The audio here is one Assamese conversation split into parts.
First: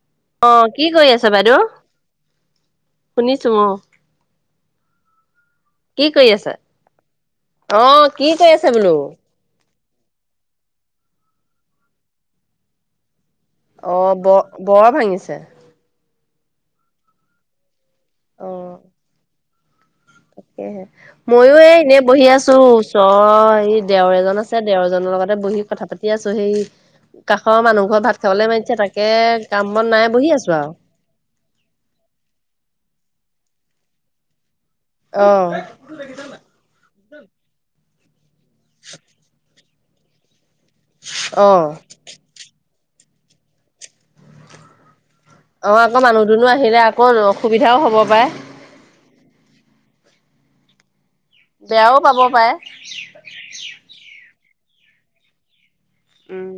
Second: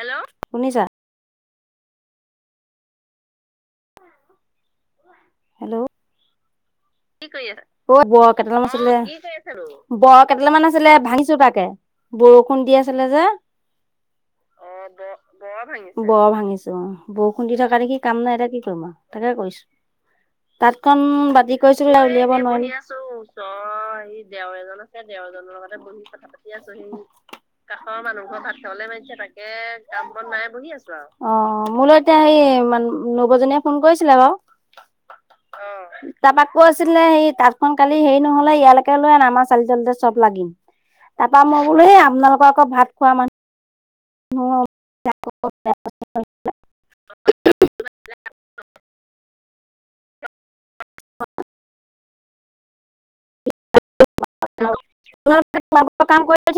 হেল্ল'। অ'! শুনিছা? কি কৰি আছে বাইদেউ? শুনিছোঁ অ'! হেল্ল' কি কৰি আছে? [unintelligible] অ' কি বৰ কৰি আছে কেইটাল বোলো? মান আছিলে, ভাবিছোঁ তাকে, বৰষুণ দি আছিলে যে। অ'! ব-বৰ ভাঙিছে? বৰ ভাঙিছোঁ, অ'! বৰষুণ দি থকা দেখি, কাম নাই এতিয়া। কি অ' কৰিম আৰু তাকে কৰিছোঁ। তাকেহে, মইয়ো এ, এয়া এনেই বহি উলিয়াব আছোঁ, নোৱাৰিলো। ওচৰ এই দেওৰ এজন আছে, দেওৰজনৰ লগতে বহি কথা পাতি আছোঁ। সেই, কাষৰ মানুহ ঘৰত ভাত খাবলৈ মাতিছে। তাকে, কাম-বন নাই, বহি আছোঁ আৰু। অ'! মোলৈ এতিয়া সেই, নবৌজনীয়ে ফোন কৰিছিলে বাৰু। অ'! তাৰপা, কৈছিলে সেই, তাঁতখন কালি সেৰি নহ'লে, ইয়ালৈকে লৈ আন, আমাৰ চালি তলতে চব লাগিম। তাৰপা মই অ' বোলোঁ, সেই আপোনালোকৰ আকৌ ভাত খোৱা মানুহ, অ'! [unintelligible] অ'! আকৌ মানুহ-দুনুহ আহিলে আকৌ, অসুবিধাও হ'ব পাৰে। [unintelligible] বেয়াও পাব পাৰে। [unintelligible] উম।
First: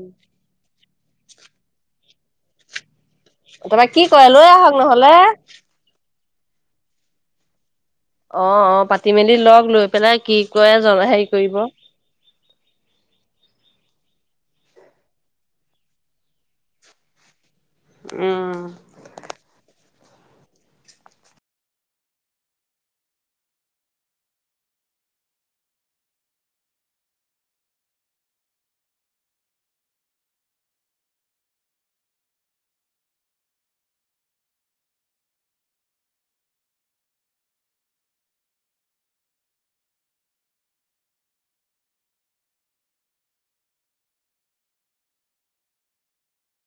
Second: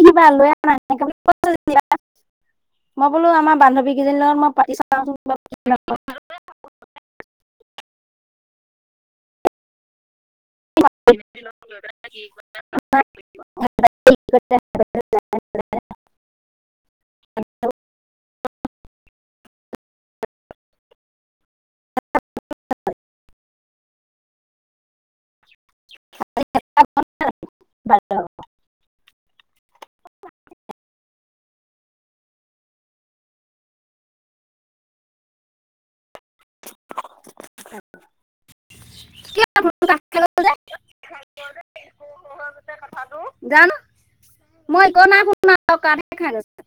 মই বোলোঁ, আমাৰ তাৰপৰা বান্ধৱী কি কেইজনীৰ কৰে লগত লৈ মই আহক পাতি নহ'লে। চাওঁচোন। [unintelligible] অ' অ'! পাতি মেলি লওঁক। লৈ পেলাই কি কৰে, [unintelligible] সেৰি কৰিব। [unintelligible] উম। [unintelligible] কিয় [inaudible] [unintelligible] কথাটো জান মই [unintelligible]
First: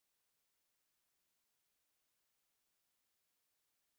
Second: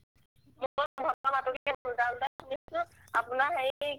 মই [unintelligible] আপোনাৰ হেৰি কি